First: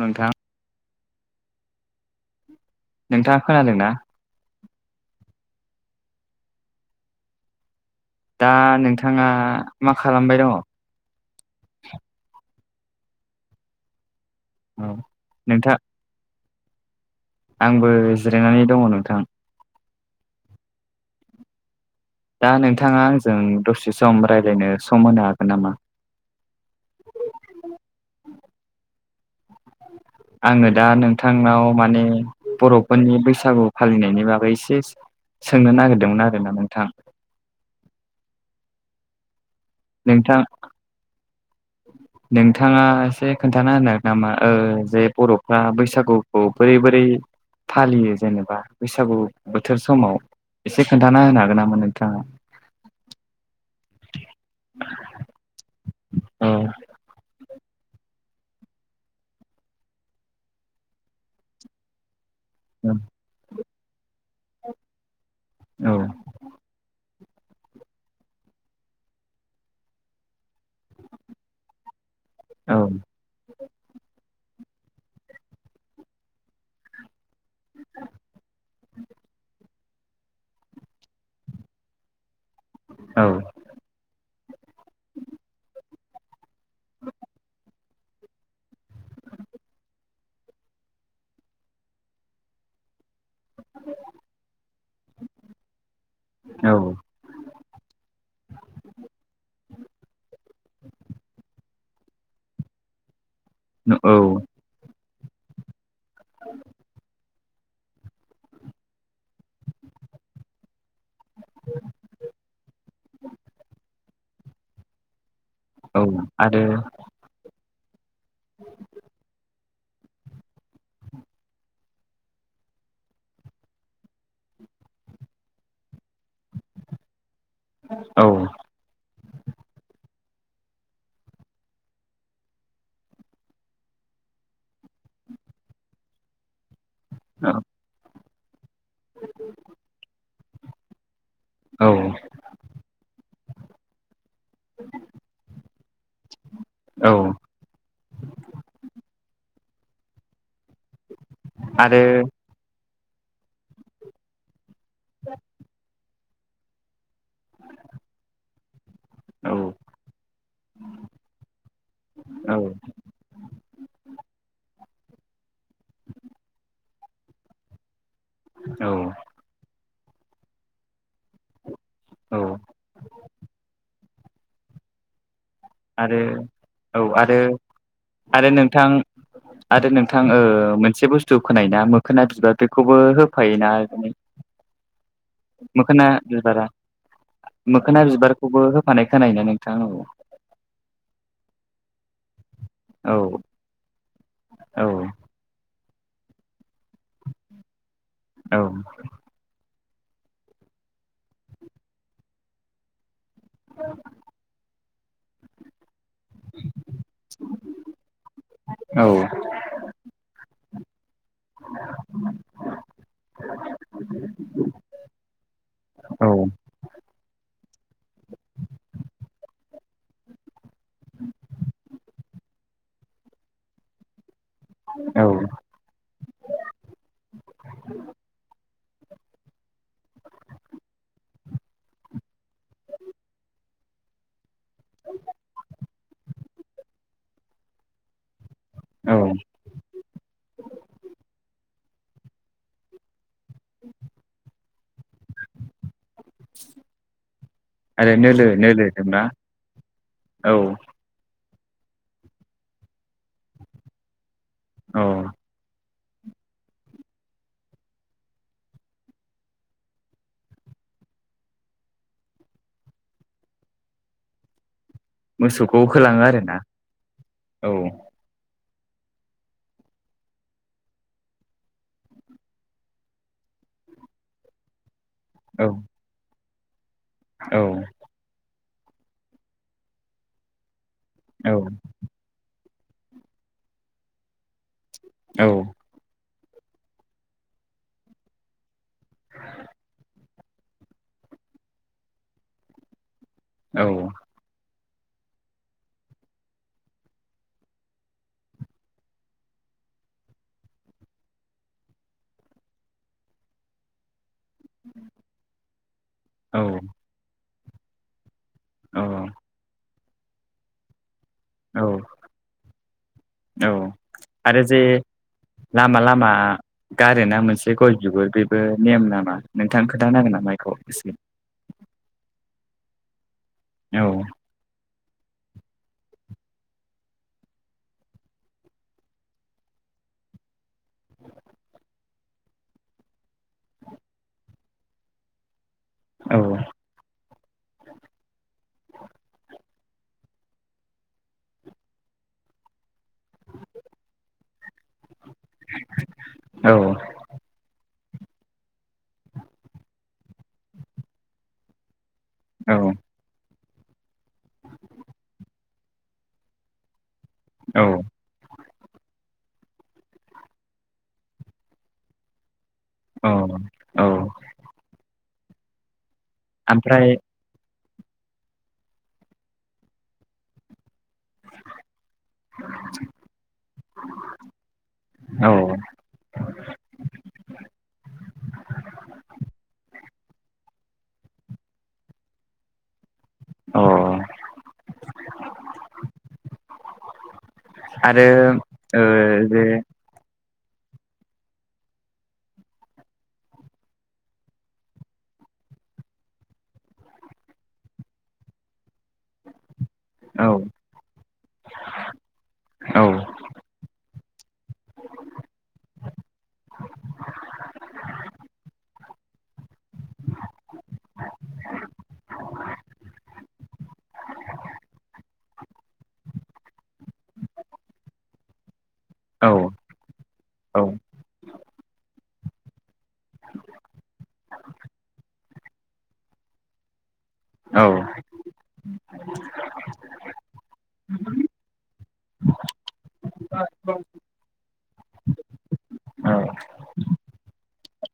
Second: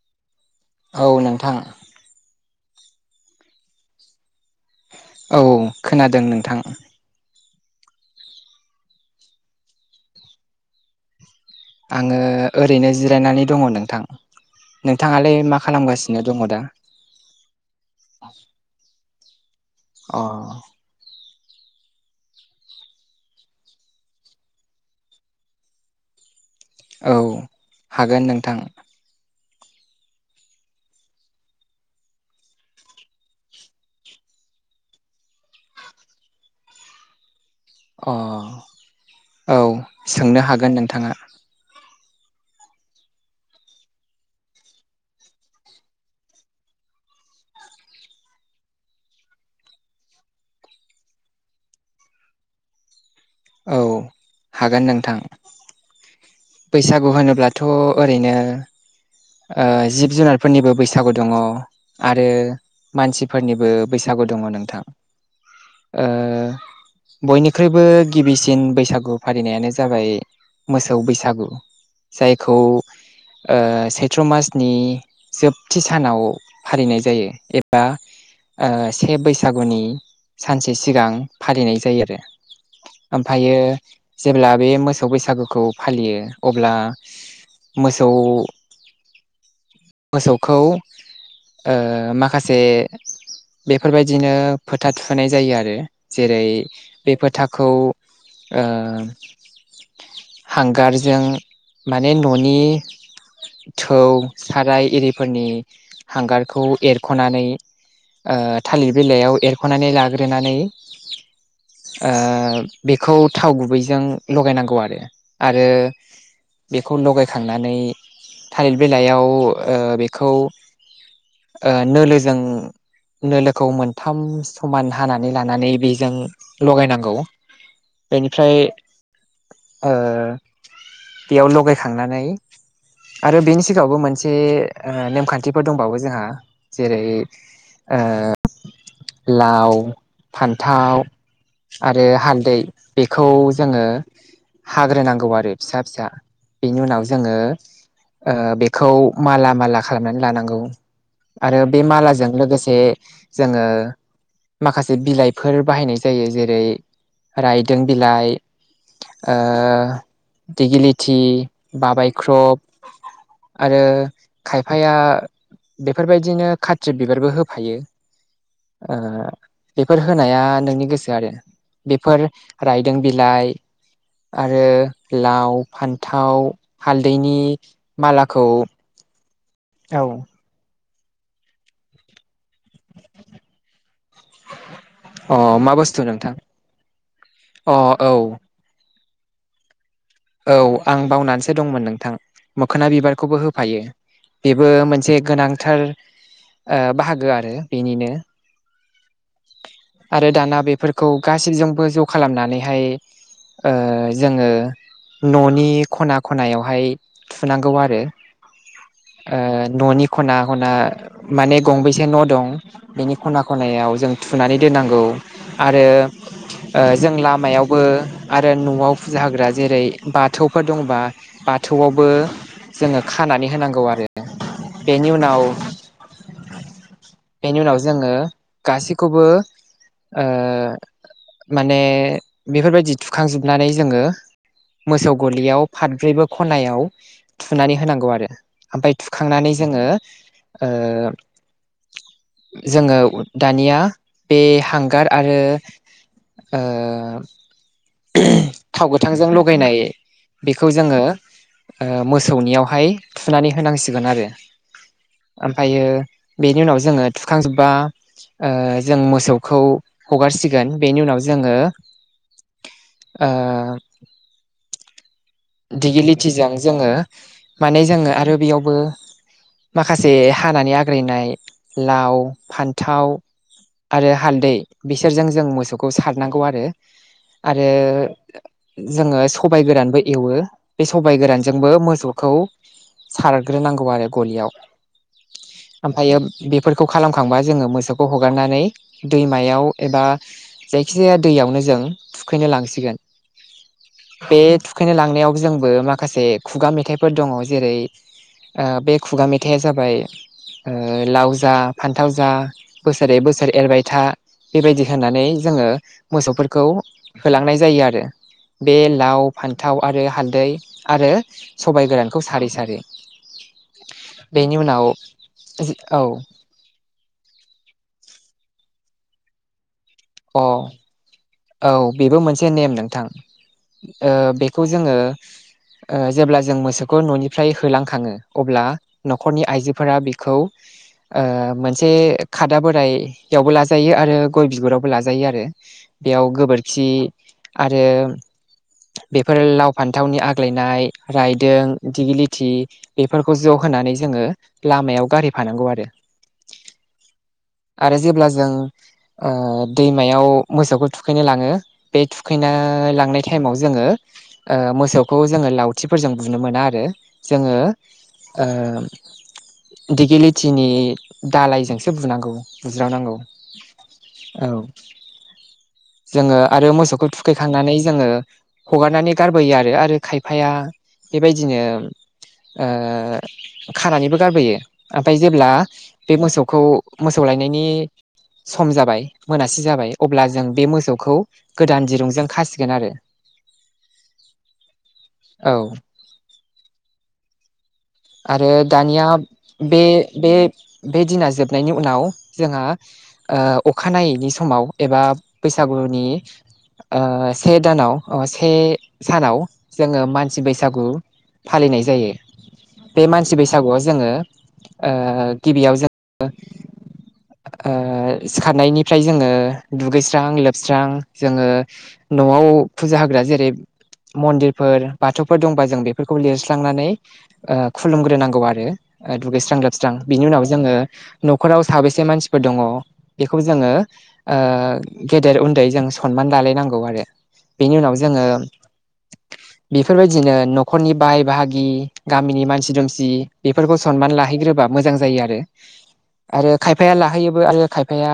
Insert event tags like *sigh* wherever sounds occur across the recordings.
नोंथां। औ नोंथां। नोंथाङा खोनादों ना। औ खोनादों नोंथां। दा नोंथाङा मा खालामबाय दङ। आङो ओरैनो जिरायनानै दङ नोंथां औ नोंथाङालाय मा नोंथां खालामगासिनो दङ दा। आंबो जिरायनानै दङ नोंथां। अ। दा नोंथाङा आंजों दसे सम रायज्लायनो सम होनो हागोन नामा? औ हागोन नोंथां। *unintelligible* आङो दा नोंथांनाव माने बर'फोरनि बैसागु फालिनायनि बागै एसे सोंनो नागिरदोंमोन आरोना नोंथां। अ औ नोंथां सोंनो हागोन नोंथाङा। *inaudible* नोंथाङा एसे खोन्थाना होनो नामा जे बर'फ्रा बैसागुखौ बोरै बोरै फालियो जेनेबा बैसागु बोथोर समाव एसे खोन्थाना होनो हागोन नामोन नोंथाङा औ हागोन नोंथां। बैसागु होनोब्लाथ' ओरैनो। जिब जुनारफोरनिबो बैसागु दङ आरो औ मानसिफोरनिबो बैसागु दङ नोंथां। औ बयनिख्रुइबो गिबिसिन बैसागु फालिनायानो जाबाय। मोसौ बैसागु जायखौ औ सैत्र मासनि जोबथि सानाव फालिनाय जायो। बा से बैसागुनि सानसे सिगां फालिनाय जायो आरो औ ओमफायो जेब्ला बे मोसौ बैसागुखौ फालियो। अब्ला मोसौ मोसौखौ माखासे बेफोरबायदिनो फोथा थुहोनाय जायो आरो जेरै बे फोथाखौ हांगारजों माने न'नि थौ औ साराय इरिफोरनि हांगारखौ एरख'नानै थालिर बिलाइयाव एरख'नानै लाग्रोनानै बेखौ थाव गुबैजों लगायनांगौ आरो आरो औ आरो बेखौ लगायखांनानै थालिर बिलाइयाव बेखौ नोलोजों नोलोखौ मोनथाम समान हानानै लानानै बेजों लगायनांगौ। औ बेनिफ्राय बेयाव लगायखांनानै आरो बेनि सिगाङावबो मोनसे नेमखान्थिफोर दंबावो जोंहा जेरै लाव फान्थाव औ आरो हालदै बेखौ जोङो हाग्रोनांगौ आरो फिसा फिसा बेनि उनाव जोङो ओ बेखौ माला माला खालामनानै लानांगौ आरो बे आरो मालाजों लोगोसे जोङो माखासे बिलाइफोर बाहायनाय जायो जेरै रायदों बिलाइ ओ औ दिगिलिथि औ बाबायख्रब आरो खायफाया बेफोरबायदिनो खाथ्रि बिबारबो होफायो ओ बेफोर होनाया नोंनि गोसो आरो बेफोर रायदों बिलाइ आरो लाव आरो फान्थाव औ हालदैनि आरो मालाखौ आरो नोंथां आरो औ नोंथां ओ मोन से बुस्थु खोनायायोना मोखोना बिबार बेखौबो होफायोना अ मा बुस्थु मोखोना नोंथां बिबारा अ मोखोना औ बिबारखौबो होफानाय खोनायो ना नोंथां औ आं बावनानैसो दंमोन नोंथां मोखोना औ बिबारखौबो होफायो बेबो मोनसे औ गोनांथार बाहागो आरो बेनिनो औ आरो दाना बेफोरखौ गासैजोंबो ज' खालामनानैहाय ओ जोङो न'नि खना खनायावहाय थुनांगौ आरो ओ औ न'नि खना खना माने गंबेसे न' दं बेनि खना खनायाव जों थुनानै दोननांगौ आरो औ ओ जों लामायावबो आरो न'वाव फुजा होग्रा जेरै बाथौफोर दंबा बाथौआवबो जोङो खानानै होनांगौ आरो बेनि औ उनाव *inaudible* बेनि उनाव जोङो गासैखौबो ओ माने बेफोरबायदि थुखांजोबनानै जोङो मोसौ गलियाव फाब्रैबो खनायाव थुनानै होनांगौ आरो ओमफ्राय औ थुखांनानै ओ जोङो दानिया बे हांगार आरो ओ आरो नोलो नोलो थाव जोंना गोथांजों लगायनाय औ बेखौ जों ङो ओ मोसौनियावहाय थुनानै होनांसिगोन आरो अ ओमफ्रायो बेनि उनाव जोङो थुखांजोब्बा ओ जों मोसौखौ हगारसिगोन बेनि उनाव जोङो ओ मोसौखौ होलाङो आरोना दिगिलितिजों जोङो माने औ जोङो आरो बेयावबो माखासे हानानै आग्रायनाय लाव फान्थाव आरो हालदै बिसोरजों जों औ मोसौखौ सारनांगौ आरो औ आरो जोङो सबाइ गोरानबो एवो बे सबाइ औ गोरानजोंबो मोसौखौ सारग्रोनांगौ आरो गलियाव औ ओमफ्रायो बेफोरखौ खालामखांबा जोङो मोसौखौ हगारनानै दैमायाव एबा जायखिजाया दैयावनो जों थुखैनो लांसिगोन औ बे थुखैनो लांनायाव जोंबो माखासे खुगा मेथाइफोर दङ जेरै ओ बे खुगा मेथाइआ जाबाय ओ लाव जा फान्थाव जा बोसोरै बोसोरै एरबाय था बेबायदि होनानै जोङो मोसौफोरखौ होलांनाय जायो आरो बे औ लाव फान्थाव आरो हालदै आरो औ सबाइ गोरानखौ सारै सारै औ बेनि आरो जे उनाव लामा औ लामा गारेना मोनसे गय बिगुर बेबो नेम नामा नोंथां खोनथाानो हांगोन ना अ माइखौ एसे औ बेबो मोनसे नेम नोंथां औ बेखौ जोङो जेब्ला जों मोसौखौ न'निफ्राय होलांखाङो अब्ला न'खरनि आइजोफोरा बेखौ मोनसे खादा बोराइयावबो लाजायो आरो गय बिगुरावबो लाजायो आरो बेयाव औ गोबोरखि आरो। बेफोर लाव फान्थावनि आग्लायनाय रायदों दिगि लथि बेफोरखौ ज' होनानै जोङो लामायाव गारिफानांगौ आरो। औ। आरो जेब्ला जों दैमायाव मोसौखौ थुखैनो लाङो। बे थुखैना औ लांनाय टाइमाव जोङो मोसौखौ जोङो लउथिफोरजों बुनो मोना आरो जोङो। औ दिेगेलिटिनि दालायजोंसो बुनांगौ। बुज्र नांगौ औ जोङो आरो ओमफ्राय मोसौखौ थुखैखांनानै जोङो हगारनानै गारबोयो आरो आरो खायफाया बेबायदिनो खानानैबो गारबोयो ओमफ्राय जेब्ला औ बे मोसौखौ मोसौ लायनायनि सम जाबाय मोनासि जाबाय अब्ला जों बे मोसौखौ गोदान दिरुंजों खासिगोन आरो औ औ। आरो ओ दानिया जे बे दिना जोबनायनि उनाव जोंहा अखानायैनि समाव एबा बैसागुनि से दानाव से सानाव जोङो मानसि औ बैसागु फालिनाय जायो औ बे मानसि बैसागुआव जोङो। गिबियाव जों सिखारनायनिफ्राय जोङो दुगैस्रां लोबस्रां जोङो न'आव फुजा होग्रा जेरै मन्दिरफोर बाथौफोर दंबा जों बेफोरखौ लिरस्लांनानै खुलुमग्रोनांगौ आरो औ दुगैस्रां लोबस्रां बिनि उनाव जोङो न'खराव साबेसे मानसिफोर दङ बेखौ जोङो। गेदेर उन्दै जों सनमान लालायनांगौ आरो बेनि औ उनाव जोङो बेफोरबायदिनो न'खरनि बाहाय बाहागि गामिनि मानसि दुमसि बेफोरखौ सनमान लाहैग्रोबा मोजां जायो आरो आरो औ खायफाया लाहैयोबो आरो खायफाया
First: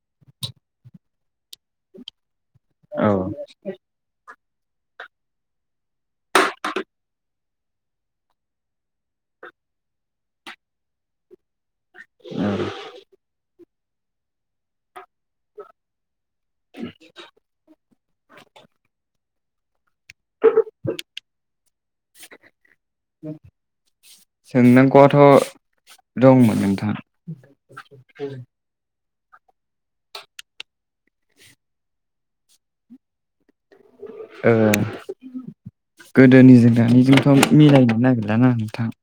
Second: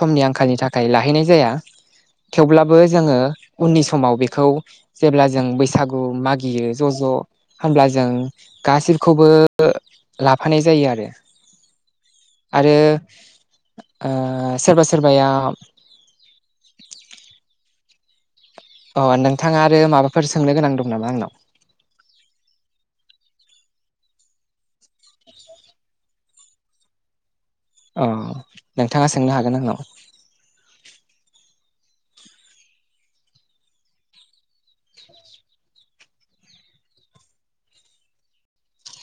समनि आंखालनि थाखाय लाहैनाय जाया थेवब्लाबो जोङो उननि समाव बेखौ जेब्ला जों बैसागु मागियो ज' ज' होनोमब्ला जों गाैखौबो लाफानाय जायो आरो। आरो सोरबा सोरबाया। *inaudible* अ नोंथाङा आरो माबाफोर सोंनो गोनां दं नामा आंनाव औ। सोंनांगौआथ' दंमोन नोंथाङां अ नोंथाङा सोंनो हागोन आंनो। ओ गोदोनिजों दानिजोंथ' मिलायनो नागिरला नामा नोंथां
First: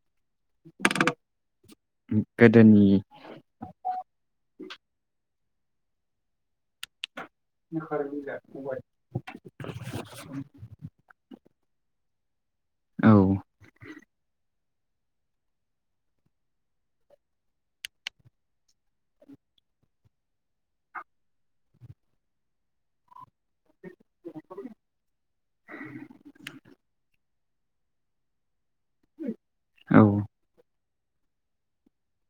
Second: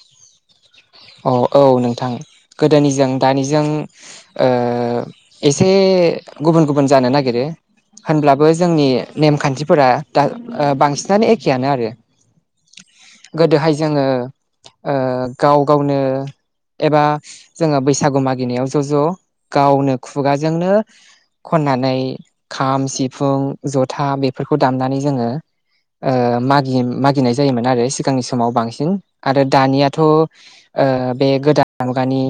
अ औ नोंथां गोदोनि गोदोनिजों दानिजों एसे गुबुन गुबुन जानो नागिरो होनब्लाबो जोंनि नेमखान्थिफोरा दा बांसिनानो एखेयानो आरो औ गोदोहाय जोङो गाव गावनो। एबा जोङो बैसागु मागिनायाव ज' ज' गावनो खुगाजोंनो खननानै खाम सिफुं जथा बेफोरखौ दामनानै जोङो ओ मागि मागिनाय जायोमोन आरो सिगांनि समाव बांसिन आरो दानियाथ' औ ओ बे गोदान मुगानि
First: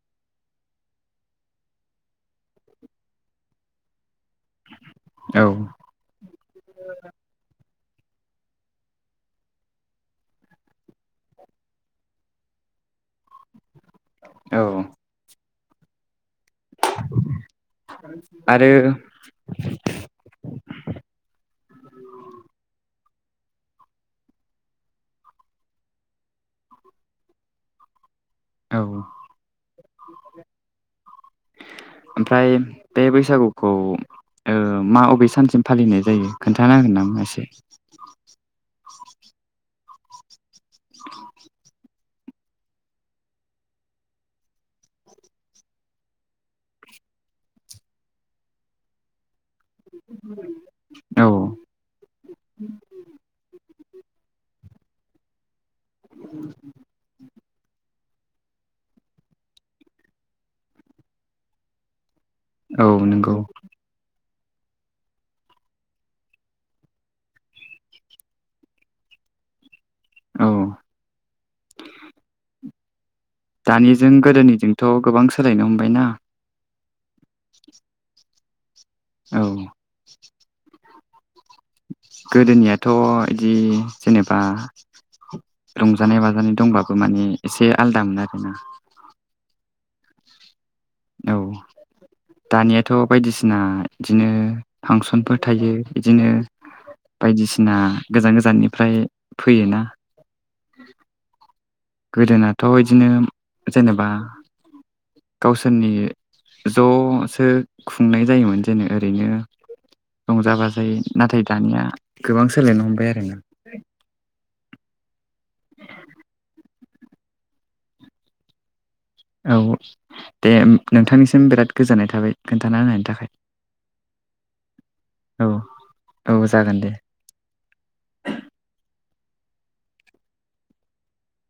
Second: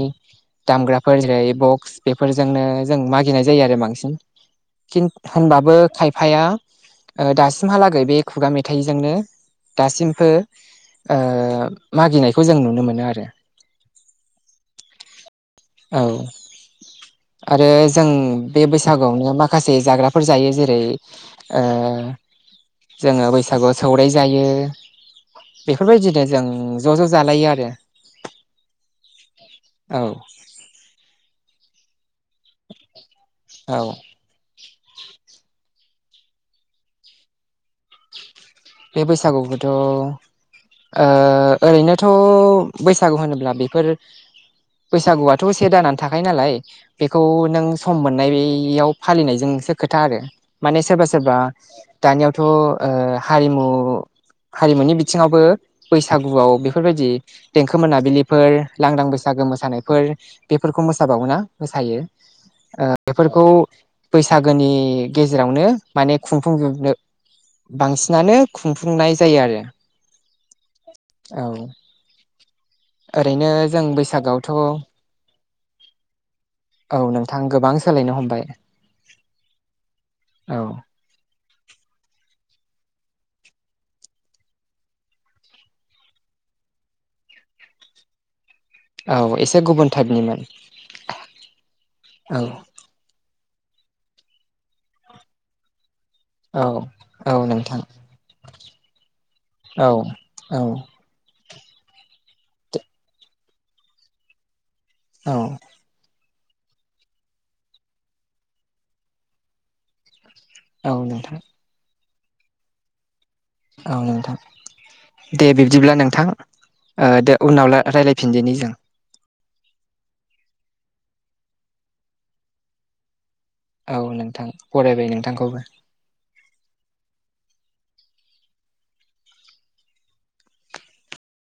दामग्राफोर जेरै बक्स बेफोरजोंनो जों मागिनाय जायो आरो बांसिन किन औ होनबाबो खायफाया ओ दासिमहालागै बे खुगा मेथाइजोंनो दासिमबो ओ मागिनायखौ जों नुनो मोनो आरो औ औ आरो जों बे आरो बैसागुआवनो माखा से जाग्राफोर जायो जेरै ओ जोङो बैसागुआव सौराइ जायो बेफोरबायदिनो जों ज' ज' जालायो आरो औ औ ओमफ्राय बे बैसागुखौ औ मा अबे सानसिम फालिनाय जायो खोन्थानो हागोन नामा एसे बे बैसागुखौथ' ओ ओरैनो थ' बैसागु होनोब्ला बेफोर बैसागुआथ' से दानानो थाखायो नालाय बेखौ नों सम मोननाय बेयाव फालिनायजोंसो खोथा आरो माने सोरबा औ सोरबा दानियावथ' ओ हारिमु हारिमुनि बिथिङावबो बैसागुआव बेफोरबायदि देंखो मोनाबिलि फोर लांदां बैसागो मोसानायफोर बेफोरखौ मोसाबावोना मोसायो औ ओ नंगौ बेफोरखौ बैसागोनि गेजेरावनो माने खुंफुंजोबनो बांसि नानो खुंफुंनाय जायो आरो औ औ ओरैनो जों दानिजों बैसागोआवथ' गोदोनिजोंथ' गोबां सोलायनो हमबायना औ नोंथां गोबां सोलायनो हमबाय औ औ गोदोनियाथ' बिदि जेनेबा रंजानाय बाजानाय दंबाबो माने एसे आलदामोन आरोना औ एसे गुबुन टाइपनिमोन औ औ दानियाथ' बायदिसिना बिदिनो फांसनफोर थायो बिदिनो औ औ बायदिसिना नोंथां गोजान गोजाननिफ्राय फैयोना औ औ गोदोनाथ' बिदिनो जेनेबा औ गावसोरनि ज'सो खुंनाय जायोमोन जेननो ओरैनो रंजा औ बाजायै नोंथां नाथाय दानिया गोबां सोलायनो हमबाय आरो ना औ नोंथां दे बिब्दिब्ला नोंथां ओ दे उनाव लाइ रायज्लायफिनदिनि जों औ दे नोंथांनिसिम बिराद गोजोननाय थाबाय खोन्थाना होनायनि थाखाय औ नोंथां फरायबाय औ नोंथांखौबो औ जागोन दे